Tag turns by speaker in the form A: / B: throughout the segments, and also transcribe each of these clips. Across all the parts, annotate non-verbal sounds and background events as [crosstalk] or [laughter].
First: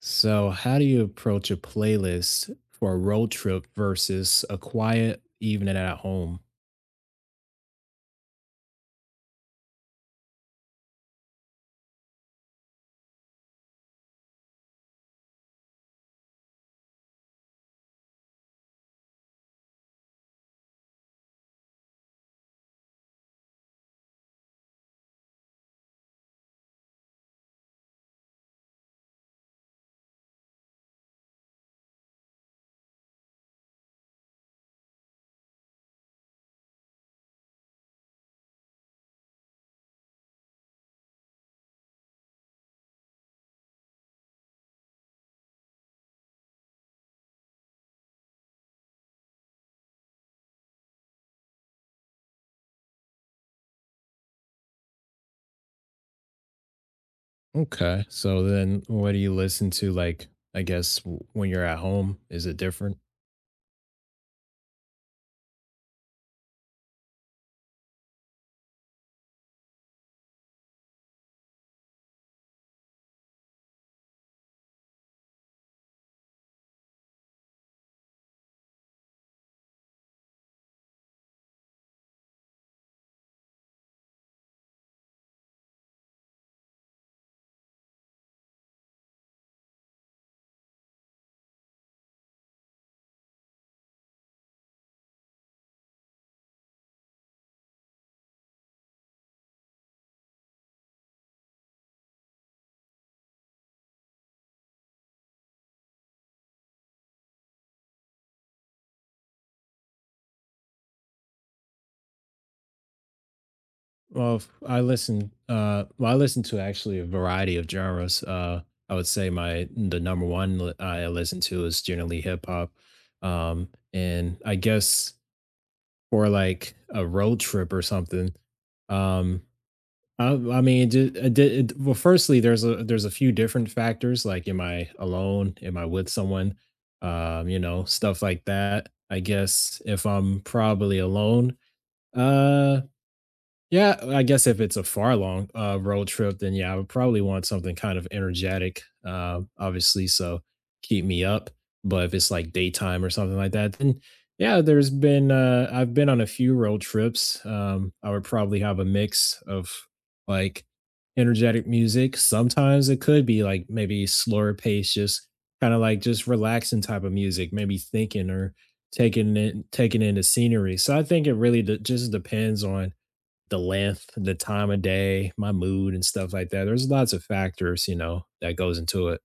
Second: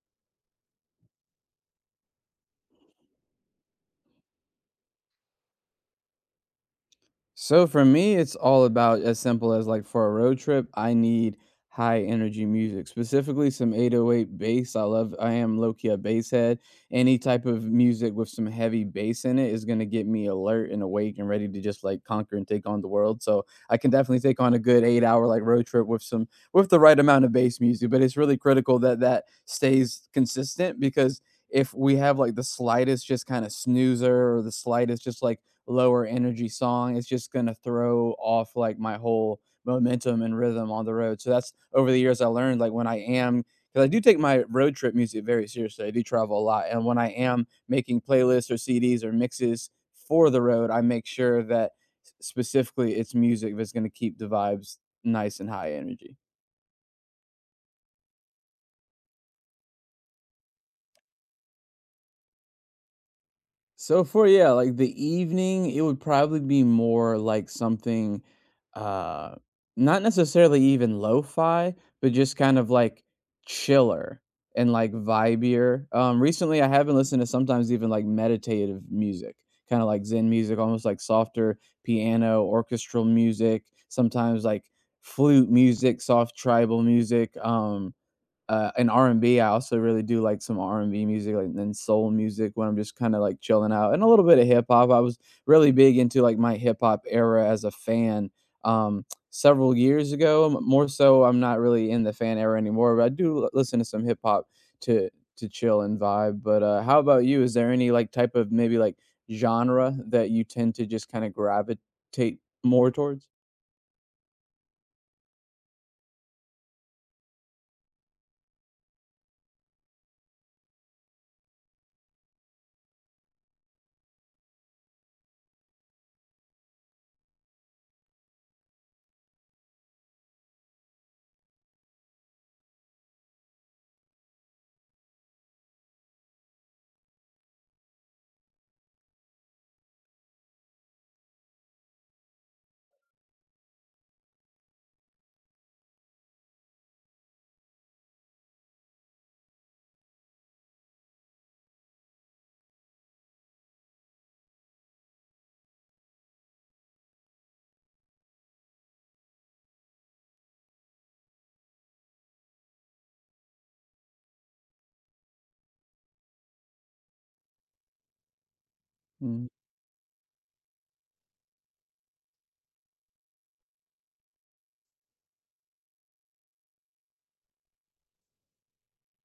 A: So, how do you approach a playlist for a road trip versus a quiet evening at home?
B: So for me, it's all about as simple as like for a road trip, I need high energy music, specifically some 808 bass. I am low key a bass head. Any type of music with some heavy bass in it is going to get me alert and awake and ready to just like conquer and take on the world. So I can definitely take on a good 8 hour like road trip with with the right amount of bass music. But it's really critical that that stays consistent because if we have like the slightest just kind of snoozer or the slightest just like, lower energy song, it's just going to throw off like my whole momentum and rhythm on the road. So that's over the years I learned like when I am because I do take my road trip music very seriously. I do travel a lot, and when I am making playlists or CDs or mixes for the road, I make sure that specifically it's music that's going to keep the vibes nice and high energy.
A: Okay. So then what do you listen to, when you're at home, is it different?
B: So for yeah, like the evening, it would probably be more like something uh not necessarily even lo-fi, but just kind of like chiller and like vibier. Recently I haven't listened to sometimes even like meditative music, kind of like zen music, almost like softer piano, orchestral music, sometimes like flute music, soft tribal music. In R and R&B, I also really do like some R&B music, like, and then soul music when I'm just kinda, like, chilling out, and a little bit of hip hop. I was really big into, like, my hip hop era as a fan, um, several years ago. M more so, I'm not really in the fan era anymore, but I do l listen to some hip hop to to chill and vibe, but, how about you? Is there any, like, type of maybe, like, genre that you tend to just kinda gravitate more towards?
A: Well, if I listen well I listen to actually a variety of genres. I would say my the number one, I listen to is generally hip hop. And I guess for like a road trip or something, um I mean, firstly, there's a few different factors, like, am I alone? Am I with someone? You know, stuff like that. I guess if I'm probably alone, uh yeah, I guess if it's a far long road trip, then yeah, I would probably want something kind of energetic, obviously, so keep me up. But if it's like daytime or something like that, then yeah, there's been, I've been on a few road trips. I would probably have a mix of like energetic music. Sometimes it could be like maybe slower pace, just kind of like just relaxing type of music, maybe thinking or
B: Mm.
A: taking in the scenery. So I think it really just depends on the length, the time of day, my mood and stuff like that. There's lots of factors, you know, that goes into it.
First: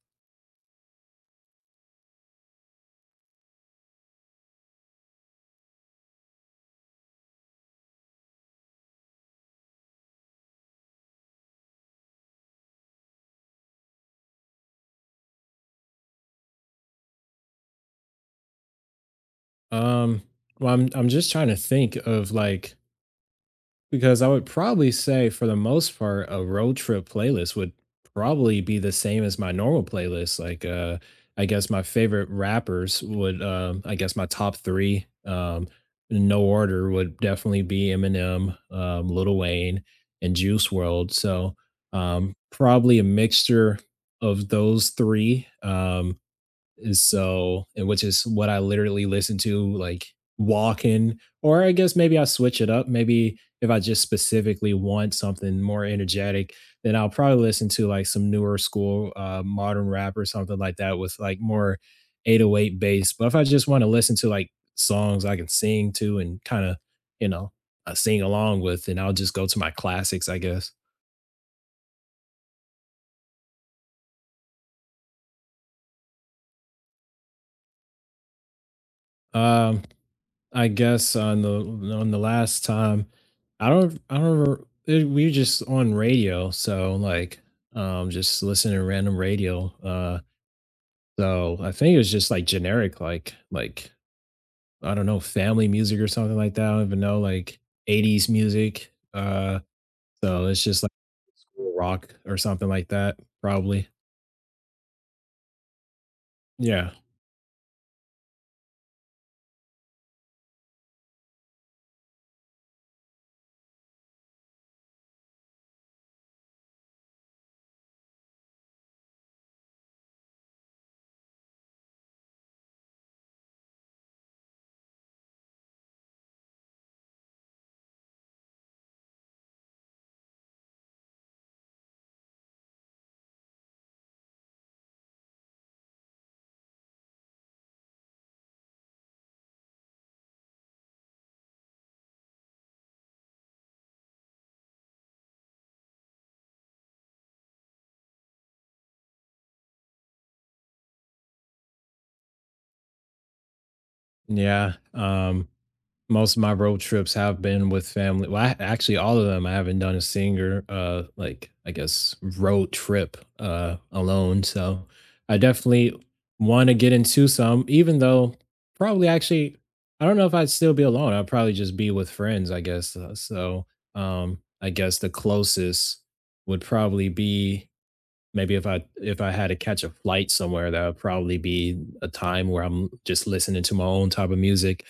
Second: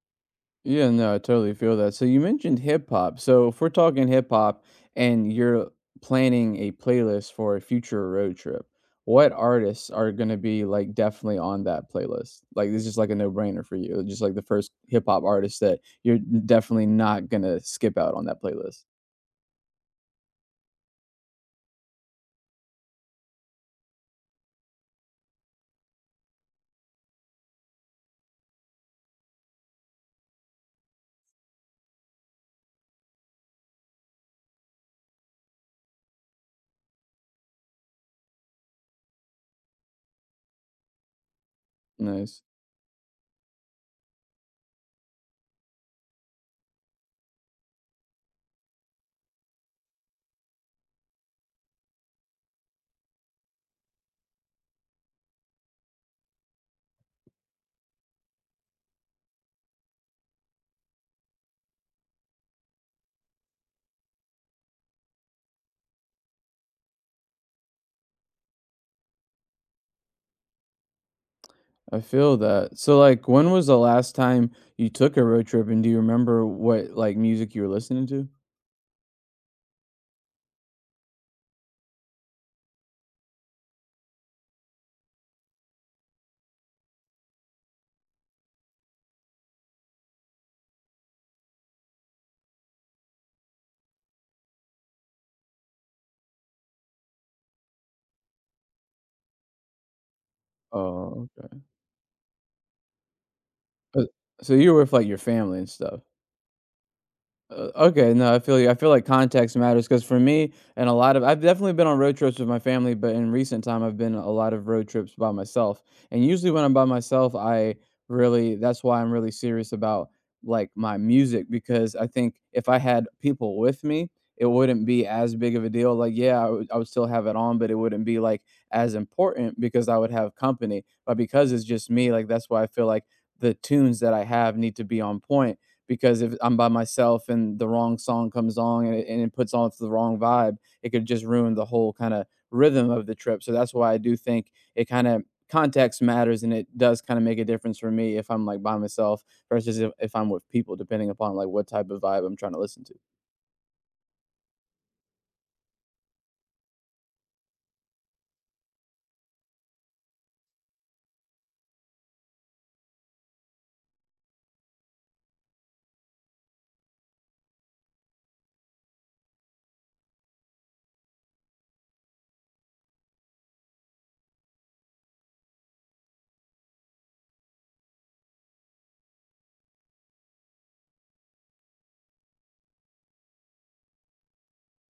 B: Yeah, no, I totally feel that. So you mentioned hip hop. So if we're talking hip hop and you're planning a playlist for a future road trip, what artists are going to be like definitely on that playlist? Like this is like a no-brainer for you. Just like the first hip hop artist that you're definitely not going to skip out on that playlist.
A: Um, well, I'm just trying to think of like, because I would probably say for the most part, a road trip playlist would probably be the same as my normal playlist. Like, I guess my favorite rappers would, I guess, my top three, in no order, would definitely be Eminem, Lil Wayne, and Juice World. So, um,
B: Nice.
A: probably a mixture of those three. And which is what I literally listen to, like, walking, or I guess maybe I switch it up. Maybe if I just specifically want something more energetic, then I'll probably listen to, like, some newer school, modern rap or something like that with, like, more 808 bass. But if I just wanna listen to, like, songs I can sing to and kinda, you know, sing along with, then I'll just go to my classics, I guess.
B: I feel that. So like when was the last time you took a road trip and do you remember what like music you were listening to?
A: Um, I guess on the last time, I don't remember it, we were just on radio, so like, just listening to random radio. So I think it was just like generic, like, I don't know, family music or something like that. I don't even know, like, 80s music. So it's just like
B: Oh, okay.
A: school rock or something like that, probably.
B: Uh, So you were with like your family and stuff.
A: Yeah.
B: Okay, no, I feel you. I feel like context matters because for me, and a lot of I've definitely been on road trips with my family, but in recent time, I've been a lot of road trips by myself. And usually, when I'm by myself, I really that's why I'm really serious about like my music because I think if I had people with me, it wouldn't be as big of a deal. Like, yeah, I would still have it on, but it wouldn't be like as important because I would have company. But because it's just me, like that's why I feel like the tunes that I have need to be on point because if I'm by myself and the wrong song comes on and it puts on the wrong vibe, it could just ruin the whole kind of rhythm of the trip. So that's why I do think it kind of context matters and it does kind of make a difference for me if I'm like by myself versus if I'm with people, depending upon like what type of vibe I'm trying to listen to.
A: Yeah. Um, most of my road trips have been with family. Well, I, actually, all of them, I haven't done a singer, like, I guess, road trip, alone. So I definitely want to get into some, even though probably actually I don't know if I'd still be alone. I'd probably just be with friends, I guess. I guess the closest would probably be maybe if I had to catch a flight somewhere, that would probably be a time where I'm just listening to my own type of music.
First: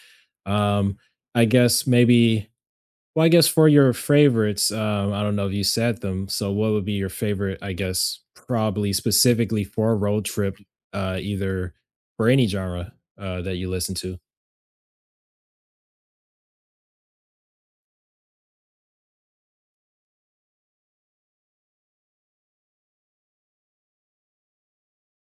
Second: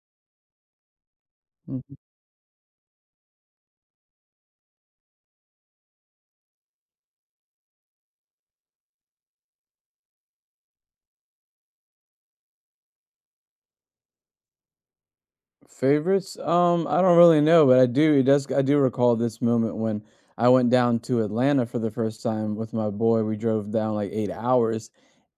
A: Um, I guess
B: Mhm.
A: maybe, I guess for your favorites, I don't know if you said them. So what would be your favorite, I guess, probably specifically for a road trip, either for any genre that you listen to?
B: Favorites? I don't really know, but I do. It does. I do recall this moment when I went down to Atlanta for the first time with my boy. We drove down like 8 hours,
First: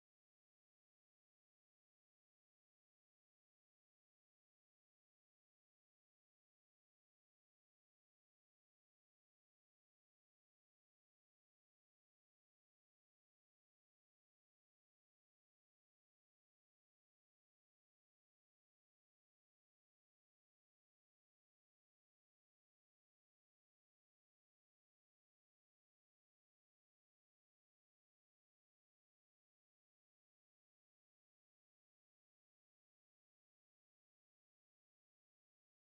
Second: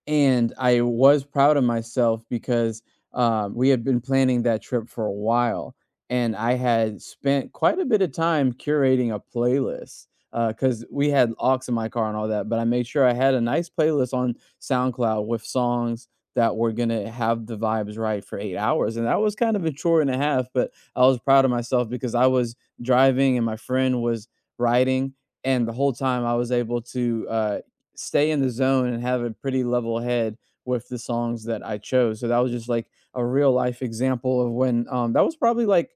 B: and I was proud of myself because we had been planning that trip for a while, and I had spent quite a bit of time curating a playlist, because we had aux in my car and all that, but I made sure I had a nice playlist on SoundCloud with songs that were gonna have the vibes right for 8 hours, and that was kind of a chore and a half, but I was proud of myself because I was driving and my friend was riding, and the whole time I was able to, stay in the zone and have a pretty level head with the songs that I chose. So that was just like a real life example of when that was probably like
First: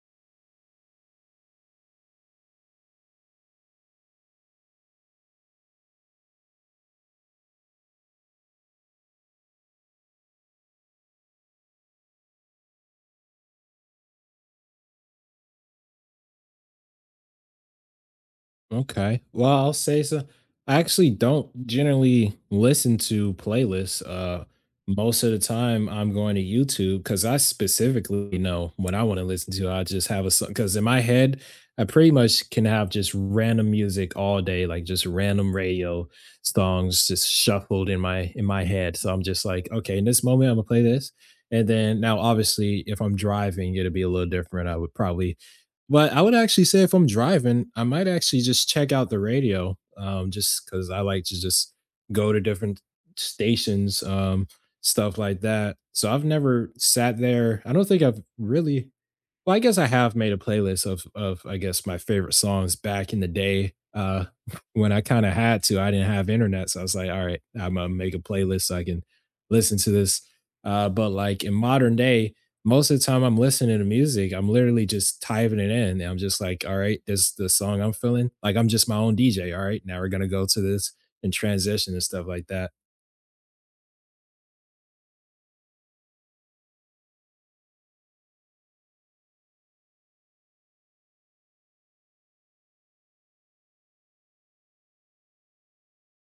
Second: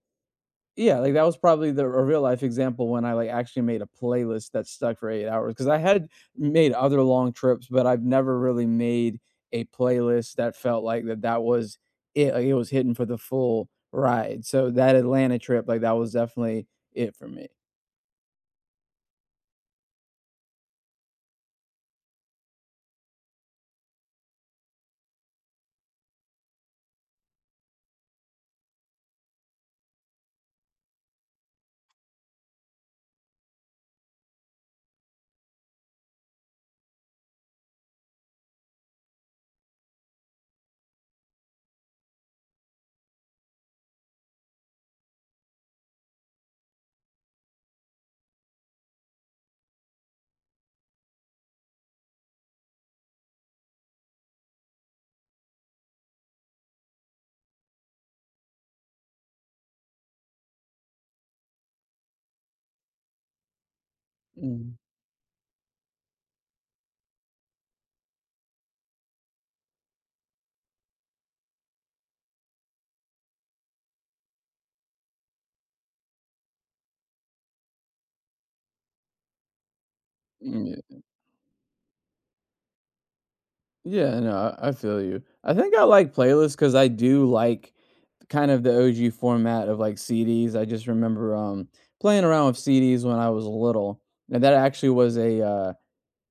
B: yeah, like that was probably the a real life example when I like actually made a playlist that stuck for 8 hours cuz I had made other long trips, but I've never really made a playlist that felt like that that was it like it was hitting for the full ride. So that Atlanta trip like that was definitely it for me.
A: Okay. Well, I'll say so. I actually don't generally listen to playlists. Most of the time, I'm going to YouTube because I specifically know what I want to listen to. I just have a song because in my head, I pretty much can have just random music all day, like just random radio songs just shuffled in my head. So I'm just like, okay, in this moment, I'm gonna play this. And then now, obviously, if I'm driving, it'll be a little different. I would probably, but I would actually say if I'm driving, I might actually just check out the radio, just because I like to just go to different stations, stuff like that. So I've never sat there. I don't think I've really, well, I guess I have made a playlist of I guess, my favorite songs back in the day, [laughs]
B: Mhm.
A: when I kinda had to. I didn't have internet, so I was like, "Alright, Imma make a playlist so I can listen to this." But, like, in modern day, most of the time I'm listening to music, I'm literally just typing it in, and I'm just like, "Alright, this is the song I'm feeling." Like, I'm just my own DJ, "Alright, now we're gonna go to
B: Mm,
A: this,"
B: yeah.
A: and transition and stuff like that.
B: Yeah, no, I feel you. I think I like playlists because I do like kind of the OG format of like CDs. I just remember playing around with CDs when I was little, and that actually was a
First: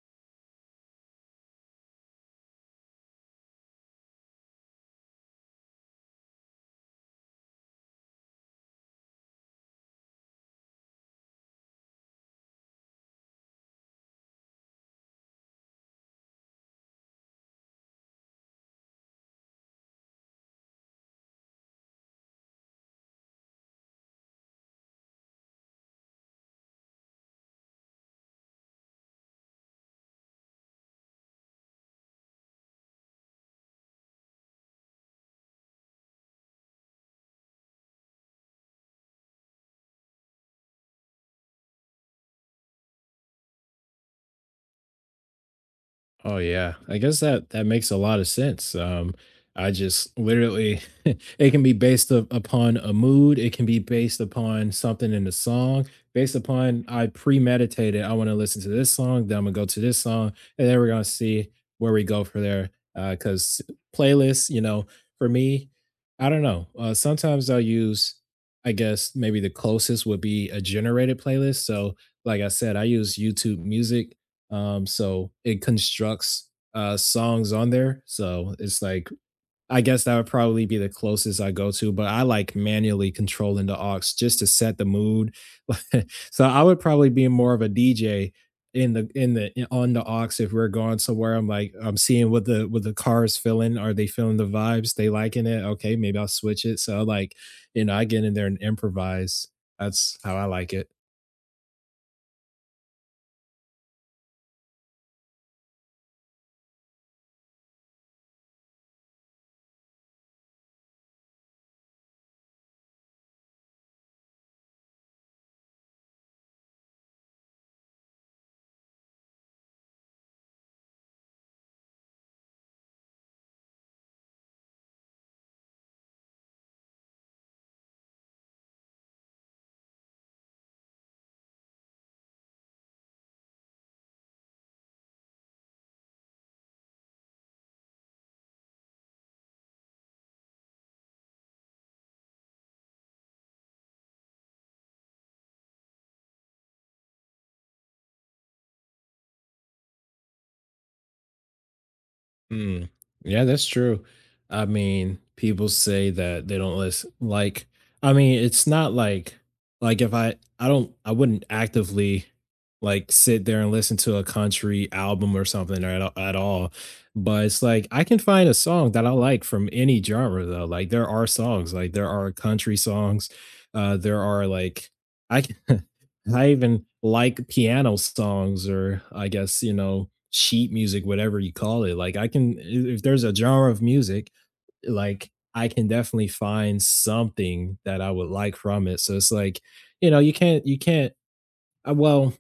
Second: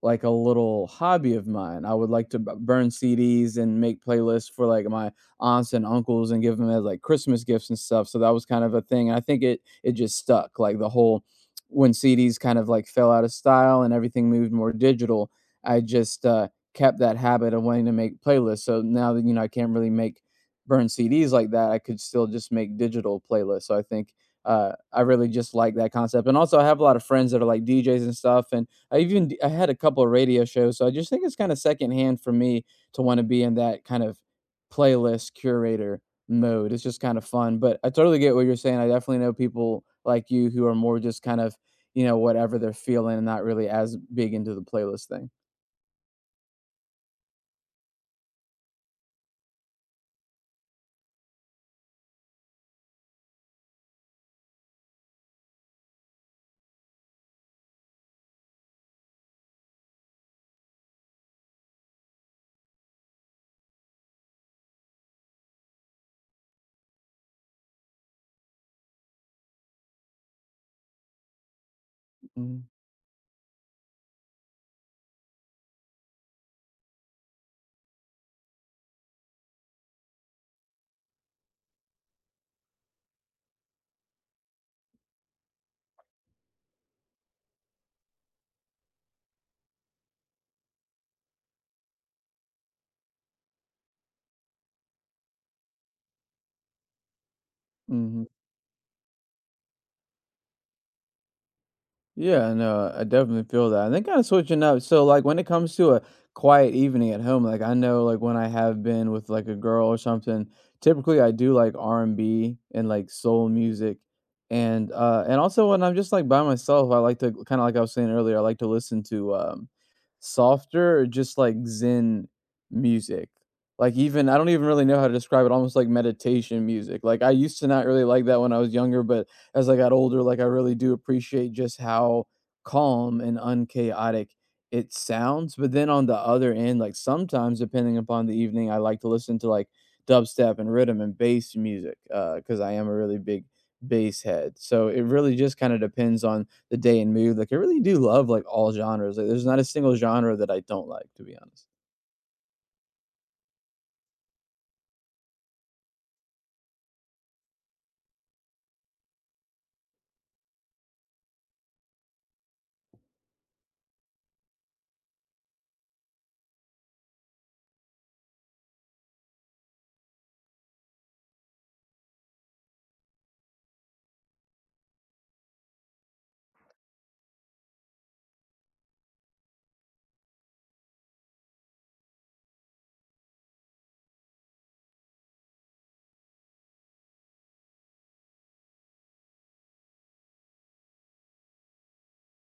B: like a little hobby of mine. I would like to burn CDs and make playlists for like my aunts and uncles and give them as like Christmas gifts and stuff. So that was kind of a thing. And I think it just stuck like the whole when CDs kind of like fell out of style and everything moved more digital. I just kept that habit of wanting to make playlists. So now that you know I can't really make burn CDs like that, I could still just make digital playlists. So I think I really just like that concept. And also, I have a lot of friends that are like DJs and stuff, and I even d I had a couple of radio shows, so I just think it's kinda secondhand for me to wanna be in that kind of playlist curator mode. It's just kinda fun, but I totally get what you're saying. I definitely know people like you who are more just kind of, you know, whatever they're feeling and not really as big into the playlist thing.
A: Oh yeah, I guess that makes a lot of sense. I just literally, [laughs] it can be based up upon a mood. It can be based upon something in the song. Based upon I premeditated. I want to listen to this song. Then I'm gonna go to this song, and then we're gonna see where we go for there. Because playlists, you know, for me, I don't know. Sometimes I'll use. I guess maybe the closest would be a generated playlist. So, like I
B: Mhm,
A: said, I use YouTube Music, so it constructs songs on there. So it's like, I guess that would probably be the closest I go to, but I like manually controlling the aux just to set the mood. [laughs] So I would probably be more of a DJ on the aux if we're going somewhere. I'm like, I'm seeing what the car is feeling. Are they feeling the vibes? They liking it? Okay, maybe I'll switch it. So like, you know, I get
B: mhm.
A: in there and improvise. That's how I like it.
B: Yeah, no, I definitely feel that. And then kind of switching up. So, like, when it comes to a quiet evening at home, like I know, like when I have been with like a girl or something, typically I do like R and B and like soul music, and also when I'm just like by myself, I like to kind of like I was saying earlier, I like to listen to softer or just like Zen music. Like even I don't even really know how to describe it. Almost like meditation music. Like I used to not really like that when I was younger, but as I got older, like I really do appreciate just how calm and unchaotic it sounds. But then on the other end, like sometimes depending upon the evening, I like to listen to like dubstep and rhythm and bass music because I am a really big bass head. So it really just kind of depends on the day and mood. Like I really do love like all genres. Like there's not a single genre that I don't like, to be honest.
A: Mm. Yeah, that's true. I mean, people say that they don't listen. Like, I mean, it's not like if I don't, I wouldn't actively like sit there and listen to a country album or something at, at all. But it's like I can find a song that I like from any genre though. Like there are songs, like there are country songs, there are like, I can, [laughs] I even like piano songs or I guess, you know, sheet music, whatever you call it. Like I can, if there's a genre of music, like I can definitely find something that I would like from it. So it's like, you know, you can't well,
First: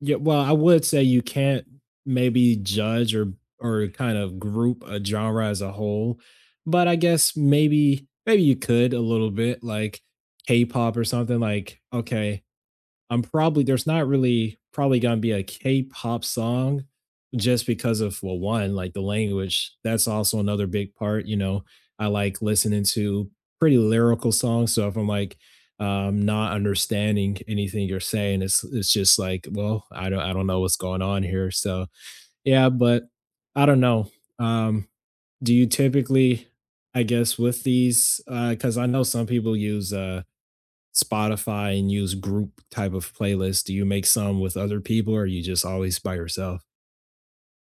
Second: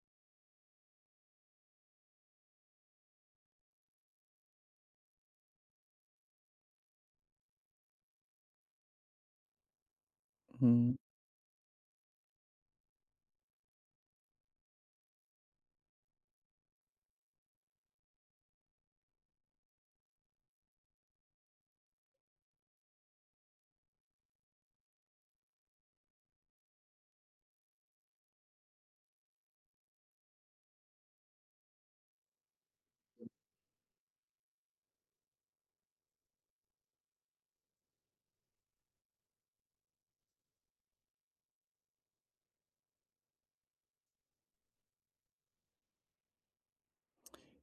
A: yeah, well, I would say you can't maybe judge or kind of group a genre as a whole, but I guess maybe you could a little bit, like,
B: Mhm.
A: K-pop or something. Like, okay, I'm probably there's not really probably gonna be a K-pop song just because of, well, one, like the language. That's also another big part. You know, I like listening to pretty lyrical songs. So if I'm like, not understanding anything you're saying, it's just like, well, I don't, I don't know what's going on here. So yeah, but I don't know. Um, do you typically, I guess with these, because I know some people use Spotify and use group type of playlists? Do you make some with other people, or are you just always by yourself?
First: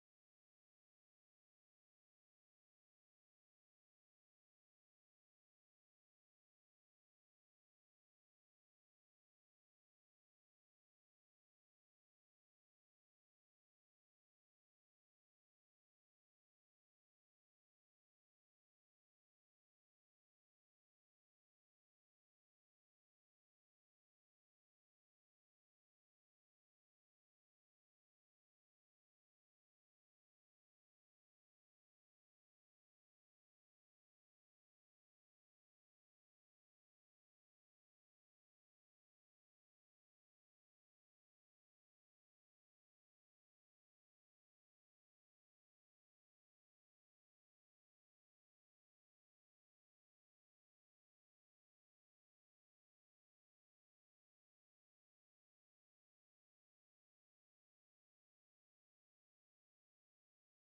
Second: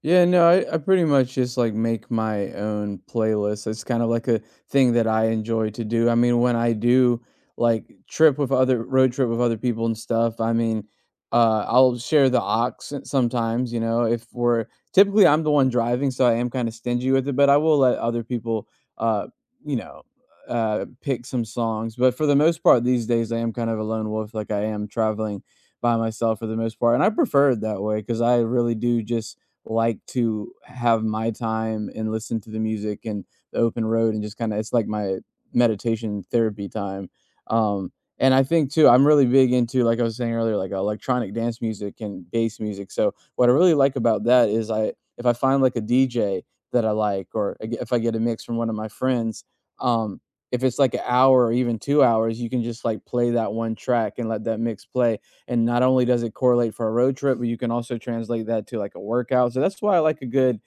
B: Yeah, no, I pretty much just like make my own playlist. It's kind of like a thing that I enjoy to do. I mean, when I do like trip with other road trip with other people and stuff, I mean, I'll share the aux sometimes, you know, if we're typically I'm the one driving, so I am kind of stingy with it, but I will let other people, uh, you know, pick some songs. But for the most part, these days, I am kind of a lone wolf, like I am traveling by myself for the most part. And I prefer it that way because I really do just like to have my time and listen to the music and the open road and just kind of it's like my meditation therapy time. Um, and I think too, I'm really big into like I was saying earlier, like electronic dance music and bass music. So what I really like about that is I if I find like a DJ that I like, or if I get a mix from one of my friends, um, if it's like an hour or even 2 hours, you can just like play that one track and let that mix play. And not only does it correlate for a road trip, but you can also translate that to like a workout. So that's why I like a good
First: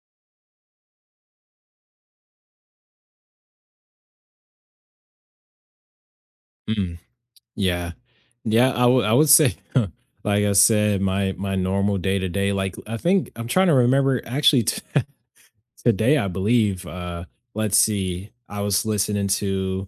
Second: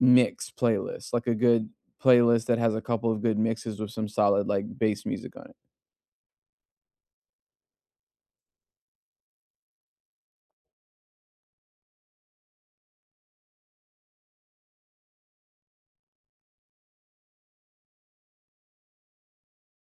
B: mix playlist, like a good playlist that has a couple of good mixes with some solid like bass music on it.
A: Mm, yeah. Yeah, I would say [laughs] like I said, my normal day to day, like, I think I'm trying to remember [laughs] today, I believe. Let's see. I was listening to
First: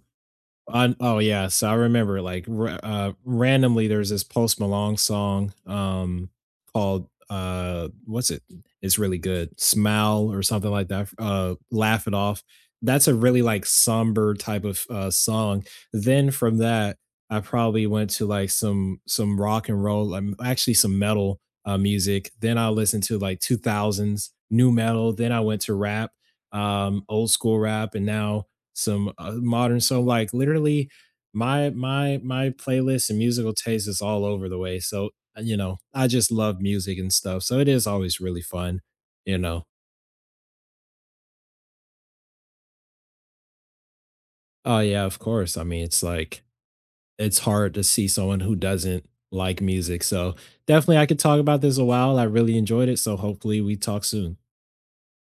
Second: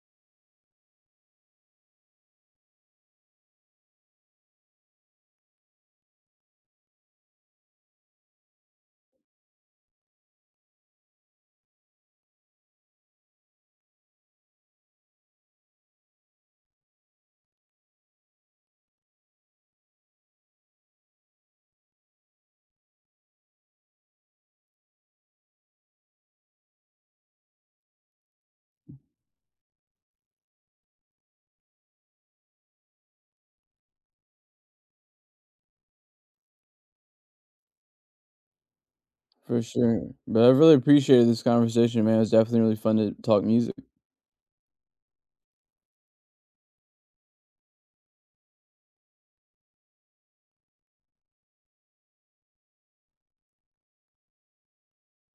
A: on, oh yeah, so I remember, like, ra randomly, there's this Post Malone song, called, what's it? It's really good, "Smile" or something like that, "Laugh It Off." That's a really, like, somber type of, song. Then from that, I probably went to, like, some rock and roll, actually some metal, music. Then I listened to, like, 2000s new metal. Then I went to rap, old school rap, and now some, modern. So like literally my playlist and musical taste is all over the way. So, you know, I just love music and stuff, so it is always really fun, you
B: For
A: know.
B: sure. But I really appreciated this conversation, man. It was definitely really fun to talk music.
A: Oh yeah, of course. I mean, it's like, it's hard to see someone who doesn't like music. So definitely, I could talk about this a while. I really enjoyed it, so hopefully we talk soon.